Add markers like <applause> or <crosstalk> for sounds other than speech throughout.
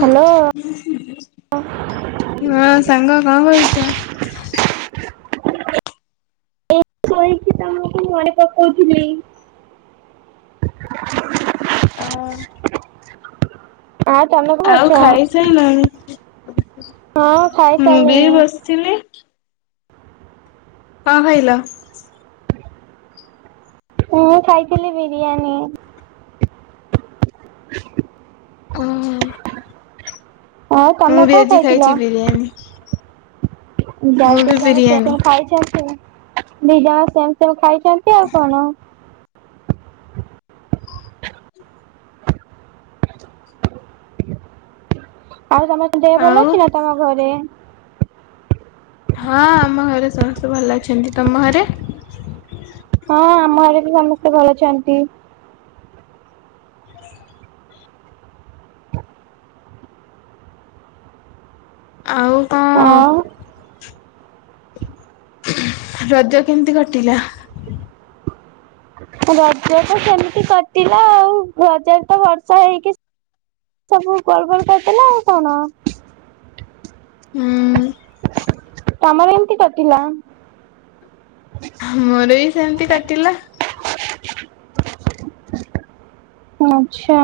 Hello ହଁ ସାଙ୍ଗ କଣ କରୁଛ? ଏ ଶୋଇକି ତମୁକୁ ମଣେ ପକଉଥିନି। ଆ <unintelligible> ଆଁ ତମେ ଘଉଚ ଖାଇଲଣି? ହଁ ଖାଇସାଇଲାଣି। ଚିଲି କନ୍ ଖାଇଲ? ମୁଁ ଖାଇଥିଲି ବିରିୟାନୀ। <unintelligible> ଉଁ ହୁଁ ଆଉ ମୁଁ ତମେ ବି କଣ ଆଜି ଖାଇଥିଲ? ଖାଇଚି ବିରିୟାନୀ। ମୁଁ ବି ବିରିୟାନୀ <unintelligible> ଦି ଜଣ ସେମ୍ ସେମ୍ ଖାଇଛନ୍ତି, ଆଉ କଣ? ଆଉ ତମ ଦେହ ଭଲ ଆଉ ଅଛି ନା ତମ ଘରେ ହଁ ଆମଘରେ ସମସ୍ତେ ଭଲ ଅଛନ୍ତି, ତମ ଘରେ? ହଁ ଆମ ଘରେ ବି ସମସ୍ତେ ଭଲ ଅଛନ୍ତି। ଆଉ କଁ? ଆଉ ଖୁଁ ରଜ କେମିତି କଟିଲା? ରଜ ତ ସେମିତି କଟିଲା ଆଉ ରଜରେ ତ ବର୍ଷା ହେଇକି ସବୁ ଗୋଳ୍ ଗୋଳ୍ କରିଦେଲା ଆଉ କଣ? ହୁଁ ତମର ଇମିତି କଟିଲା। ମୋର ବି ସେମିତି କଟିଲା। ଆଛା।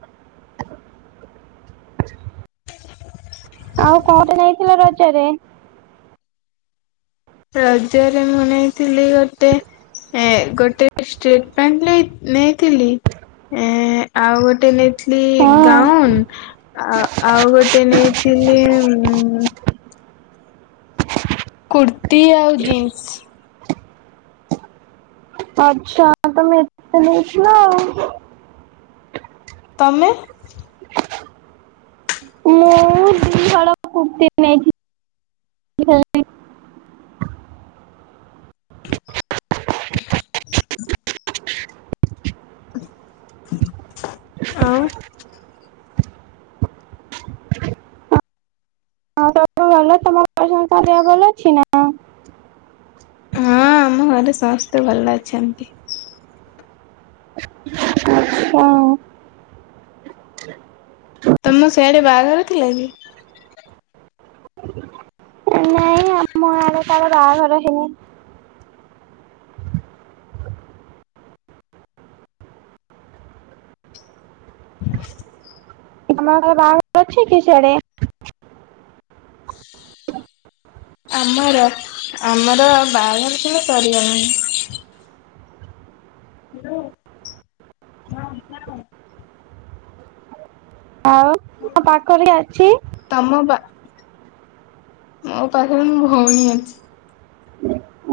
<unintelligible> ଆଉ କୁଆଡେ ଯାଇଥିଲ ରଜ ରେ? ରଜରେ ମୁଁ ନେଇଥିଲି ଗୋଟେ ଏ ଗୋଟେ ଷ୍ଟେଟ୍ ପ୍ୟାଣ୍ଟ୍ ନେ ନେଇଥିଲି। ଏଁ ଆଉ ଗୋଟେ ନେ ଥିଲି ହଁ ଗାଉନ୍ ଆ ଆଉ ଗୋଟେ ନେଇଥିଲି ମ୍ କୁର୍ତ୍ତି ଆଉ ଜିନ୍ସ। ଆଚ୍ଛା। ତମେ ଏତେ ନେଇଥିଲ ଆଉ ତମେ? <unintelligible> ମୁଁ ଦି ହଳ କୃତି ନେଇଥିଲି। <unintelligible> ଆଉ। ହଁ ତ ଭଲ, ତମ ସବୁ ଦେହ ଭଲ ଅଛି ନା। ହଁ ଆମ ଘରେ ସମସ୍ତେ ଭଲ ଅଛନ୍ତି। ହଁ ତମ ସିଆଡେ ବାହାଘର ଥିଲା କି? ନାଇ ମ ବାହାଘର ହେଲ୍- ତମର ବାହାଘର ଅଛି କି ସିଆଡେ? ଆମର ଆମର ବାହାଘରଥିଲା ସରିଗଲାଣି। ହାଲୋ। ହଁ କହ? ଆଉ ତମ ପାଖରେ କିଏ ଅଛି? ତମ ବା, ମୋ ପାଖରେ ମୋ ଭଉଣି ଅଛି।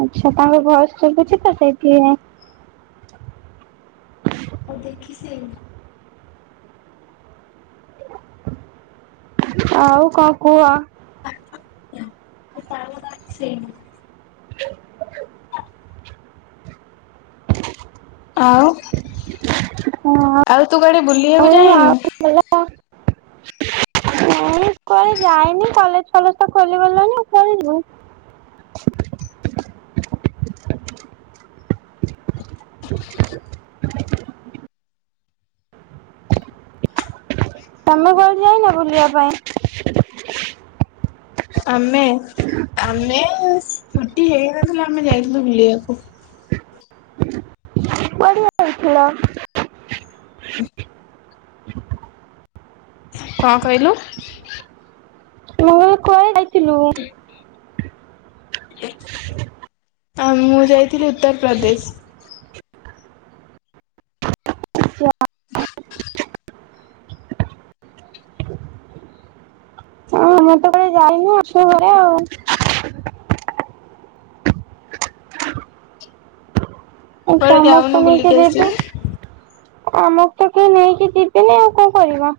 ଆଚ୍ଛା। ତାଙ୍କ ଭଏସ୍ ଶୁଭୁଚିତ ସେଥିପା- ହଉ ଦେଖି ସେ ଆଉ କଣ କୁହ? <unintelligible> ସେଇନ୍। <unintelligible> ଆଉ ହଁ। ଆଉ ତୁ କୁଆଡ଼େ ବୁଲିବାକୁ ଜାଇନୁ? କୁଆଡ଼େ ଯାଇନି କଲେଜ ଫଲେଜ ତ ଖୋଲିଗଲଣିି ଆଉ କୁଆଡେ ଯିବୁ। ତମେ କୁଆଡ଼େ ଯାଇନ ବୁଲିବା ପାଇଁ? ଆମେ ଆମେ ଛୁଟି ହେଇନଥିଲା ଆମେ ଯାଇଥିଲୁ ବୁଲିବାକୁ। କୁଆଡ଼େ ଯାଇଥିଲ? <unintelligible> କଣ କହିଲୁ? ତୁ କୁଆଡ଼େ ଯାଇଥିଲୁ? ଆ ମୁଁ ଯାଇଥିଲି ଉତ୍ତରପ୍ରଦେଶ। ସେ <inaudible> ହ ମତେ କ ଯାଇନି ଅଛୁ ଘରେ ଆଉ। <unintelligible> ଏ ଯାଉନୁ ସମସ୍ତେ ବୁଲିକି ନେଇକି ଯିବେ ଆସିବୁ ଆମକୁ ତ କେହି ନେଇକି ଯିବେନି ଆଉ କଣ କରିବି।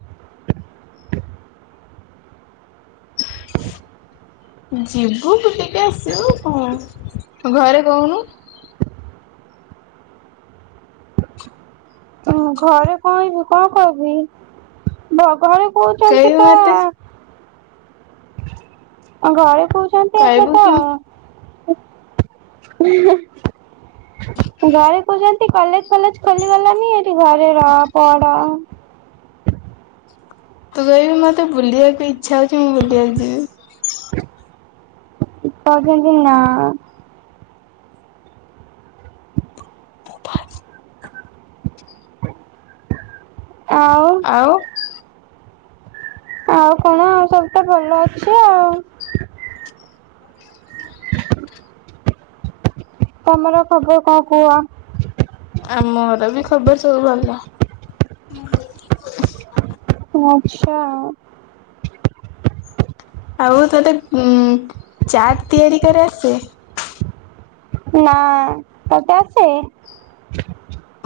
ଯିବୁୁ ଟିକେ ଆସିବୁ କଣ ଘରେ କହୁନୁ? ଉଁ ଘରେ କହିବି କଣ କହିବି ଭଗଳ କହୁଛନ୍ତି କହିବୁ ପା ମତେ ଆ ଘରେ କହୁ କହିବୁ କି ଘରେ କହୁଛନ୍ତି ଏଠ କଲେଜ ଫଲେଜ ଖୋଲିଗଲାନି ଏଠି ଘରେ ରହ ପଢ। ତୁ କହିବୁ ମତେ ବୁଲିବାକୁ ଇଚ୍ଛା ହଉଛି ମୁଁ ବୁଲିବାକୁ ଯିବି। କହୁଛନ୍ତି ନା। ଆଉ ଆଉ ଆଉ କଣ ଆ ସବୁ ତ ଭଲ ଅଛି ଆଉ। <inaudible> ତୁମର ଖବର କଣ କୁହ? ଆ ମୋର ବି ଖବର ସବୁ ଭଲ। ହୁଁ <unintelligible> ଆଛା। ଆଉ ତତେ ଉ ଚାଟ ତିଆରି କରି ଆସେ? ନା ତତେ ଆସେ?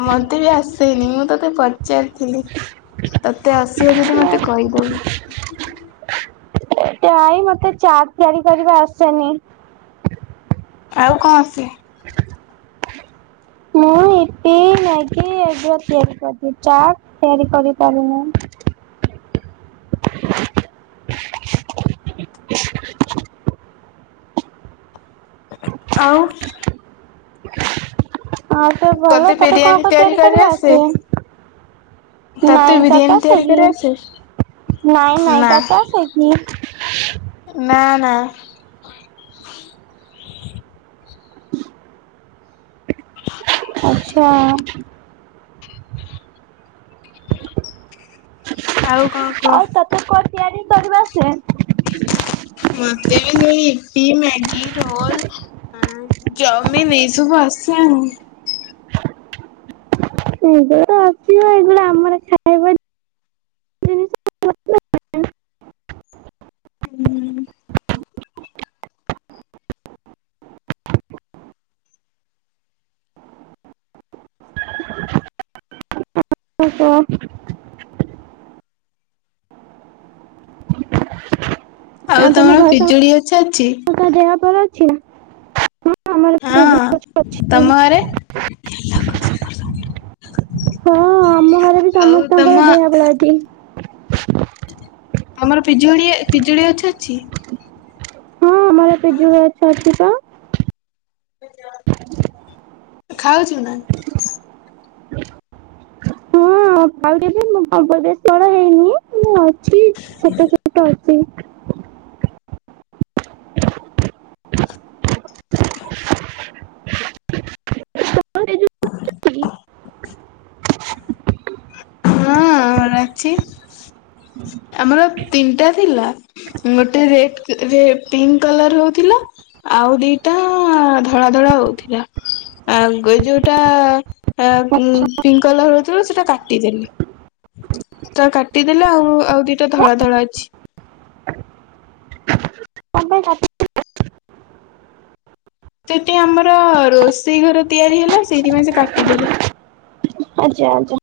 ମତେ ବି ଆସେନି ମୁଁ ତତେ ପ ପଚାରିଥିଲି ତତେ ଆସିବା ଯଦି ମତେ କହିବୁ। ତାଇ ମତେ ଚାଟ ତିଆରି କରିବା ଆସେନି। ଆଉ କଣ ଆସେ? ଆା <inaudible> ମୁଁ ଇପି ମ୍ୟାଗି ଏଗୁଡ଼ା ତିଆରି କରିିଦିଏ, ଚାଟ୍ ତିଆରି କରିପାରେନି। ଆଉ? ହଁ <unintelligible> ଭଲ, ତତେ କଣ-କଣ ତିଆରି କରିବା ଆସେ? ନାଇଁ ତତେ ବିରିୟାନୀ ଆସେ ତିଆରି କିି? କରି ଆସେ? ନାଇଁ-ନାଇଁ ତତେ ଆସେ କି? ନା-ନା। ଆଚ୍ଛା। ଆଉ କଣ କହ? ଆଉ ତତେ କଣ ତିଆରି କରିବା ଆସେ? ମତେ <unintelligible> ଇପି, ମ୍ୟାଗି, ରୋଲ୍, ଚାଉମିନ୍ ଏଇସବୁ ଆସେ ଆଉ। ଏଇଗୁଡା ତ ଅଛି ଏଇଗୁଡା ଆମର ଖାଇବା ଜିନିଷ <unintelligible> ହୁଁ। ଓହୋ। ଆଉ ତମ ତମର ଘରେ ପିଜୁଳି ଗଛ ଅଛି? <unintelligible> ଦେହ <unintelligible> ଅଛି ନା? ହଁ ଆମର ପିଜୁଳି ହଁ, ଗଛ ଅଛି। ତମ ଘରେ? ହଁ ଆମ ଘରେ ବି ଆଉ ତମ ସମସ୍ତଙ୍କର ଦେହ ଭଲ ଅଛି। ତମର ପିଜୁଳି-ପିଜୁଳି ଅଛି ଅଛି? ହଁ ଆମର ପିଜୁଳି ଗଛ ଅଛି ତ। ଖାଉଚୁ ନା? ହଁ <unintelligible> ମୁଁ <unintelligible> ବଡ ହେଇନି ମୁଁ ଅଛି ଛୋଟ-ଛୋଟ ଅଛି। <inaudible> ହ ହଁ ଆମର ଅଛି, ଆମର ତିନିଟା ଥିଲା। ଗୋଟେ ରେଟ୍ ରେ ପିଙ୍କ୍ କଲର୍ ହଉଥିଲା। ଆଉ ଦିଟା ଧଳା-ଧଳା ହଉଥିଲା। ଆଉ ଯୋଉଟା ଆ ପିଙ୍କ୍ କଲର୍ ହଉଥିଲା ସେଇଟା କାଟିଦେଲି। ଟା କାଟିଦେଲେ ଆଉ-ଆଉ ଦିଟା ଧଳା-ଧଳା ଅଛି। କଣ ପାଇଁ କାଟି ସେଠି ଆମର ରୋଷେଇ ଘର ତିଆରି ହେଲା, ସେଇଥିପାଇଁ ସେ କାଟିଦେଲେ। ଆଜା-ଆଜା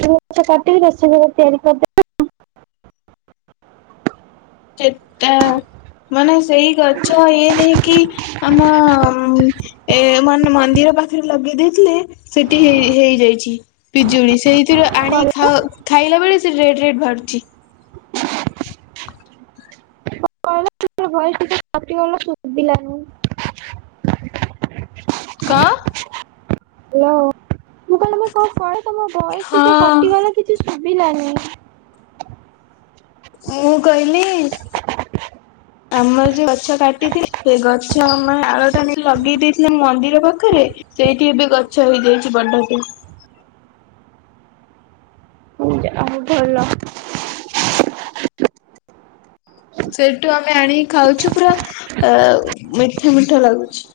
ପିଜୁଳି ଗଛ କାଟିକି ରୋଷେଇ ଘର ତିଆରି କରିଦେଲେ। ସେଟା ମାନେ ସେଇ ଗଛ ଇଏ ନେଇକିି ଆମ ଏ ମାନେ ମନ୍ଦିର ପାଖେରେ ଲଗେଇ ଦେଇଥିଲେ, ସେଠି ହେଇ ହେଇଯାଇଛି ପିଜୁଳି ସେଇ ଥିରୁ ଆଣି କହିଲ ଖାଇଲା ବେଳେ ସେ ରେଟ୍ ରେଟ୍ ବାହାରୁଛି। କହିଲ ତୋମର ଭଏସ୍ ଟିକେ କଟିଗଲା ସୁଭିଲନି। କଣ? ହାଲୋ, ମୁଁ କହିଲି ମୁଁ କଣ <unintelligible> ତମ ଭଏସ୍ ଟିକେ ହଁ। କଟିଗଲା କିଛି ଶୁଭିଲାନି। ମୁଁ କହିଲି ଆମର ଯୋଉ ଗଛ କାଟିଥିଲେ, ସେ ଗଛ ଆମ ଡ଼ାଳ ଟା ଲଗେଇ ଦେଇଥିଲେ ମନ୍ଦିର ପାଖେରେ ସେଇଠି ଏବେ ଗଛ ହେଇଯାଇଛି ବଡ କି। <unintelligible> ସେଇଠୁ ଆମେ ଆଣିକି ଖାଉଛୁ ପୁରା ଅ ମିଠା-ମିଠା ଲାଗୁଛି।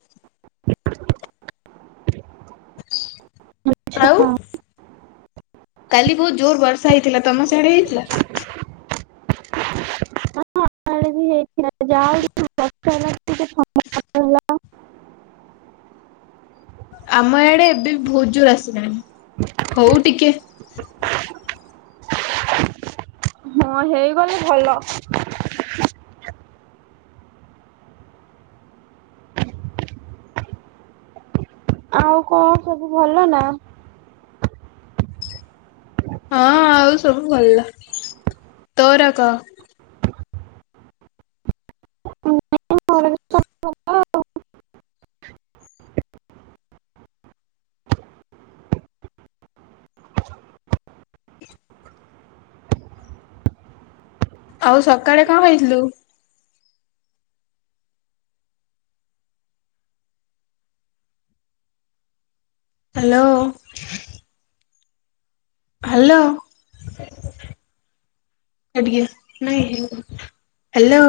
ଆଛା। ଆଉ କାଲି ବହୁତ ଜୋର ବର୍ଷା ହେଇଥିଲା ତମ ସିଆଡେ ହେଇଥିଲା? କାଳେ ହେଇଥିଲା ଯା ଟିକେ <unintelligible> <unintelligible> ଆମ ଆଡେ ଏବେ ବି ବହୁତ ଜୋର ଆସିିଲାଣି ହଉ ଟିକେ। ହଁ ହେଇ ଗଲେ ଭଲ। ଆଉ କଣ ସବୁ ଭଲ ନା? ହଁ ଆଉ ସବୁ ଭଲ, ତୋର କହ। ଘରେ ସବୁ ଭଲ? ଆଉ ସକାଳେ କଣ ଖଇଥିଲୁ? ହ୍ୟାଲୋ। ହ୍ୟାଲୋ। ଟିକେ ନାଇଁ ହେଇନି, ହ୍ୟାଲୋ।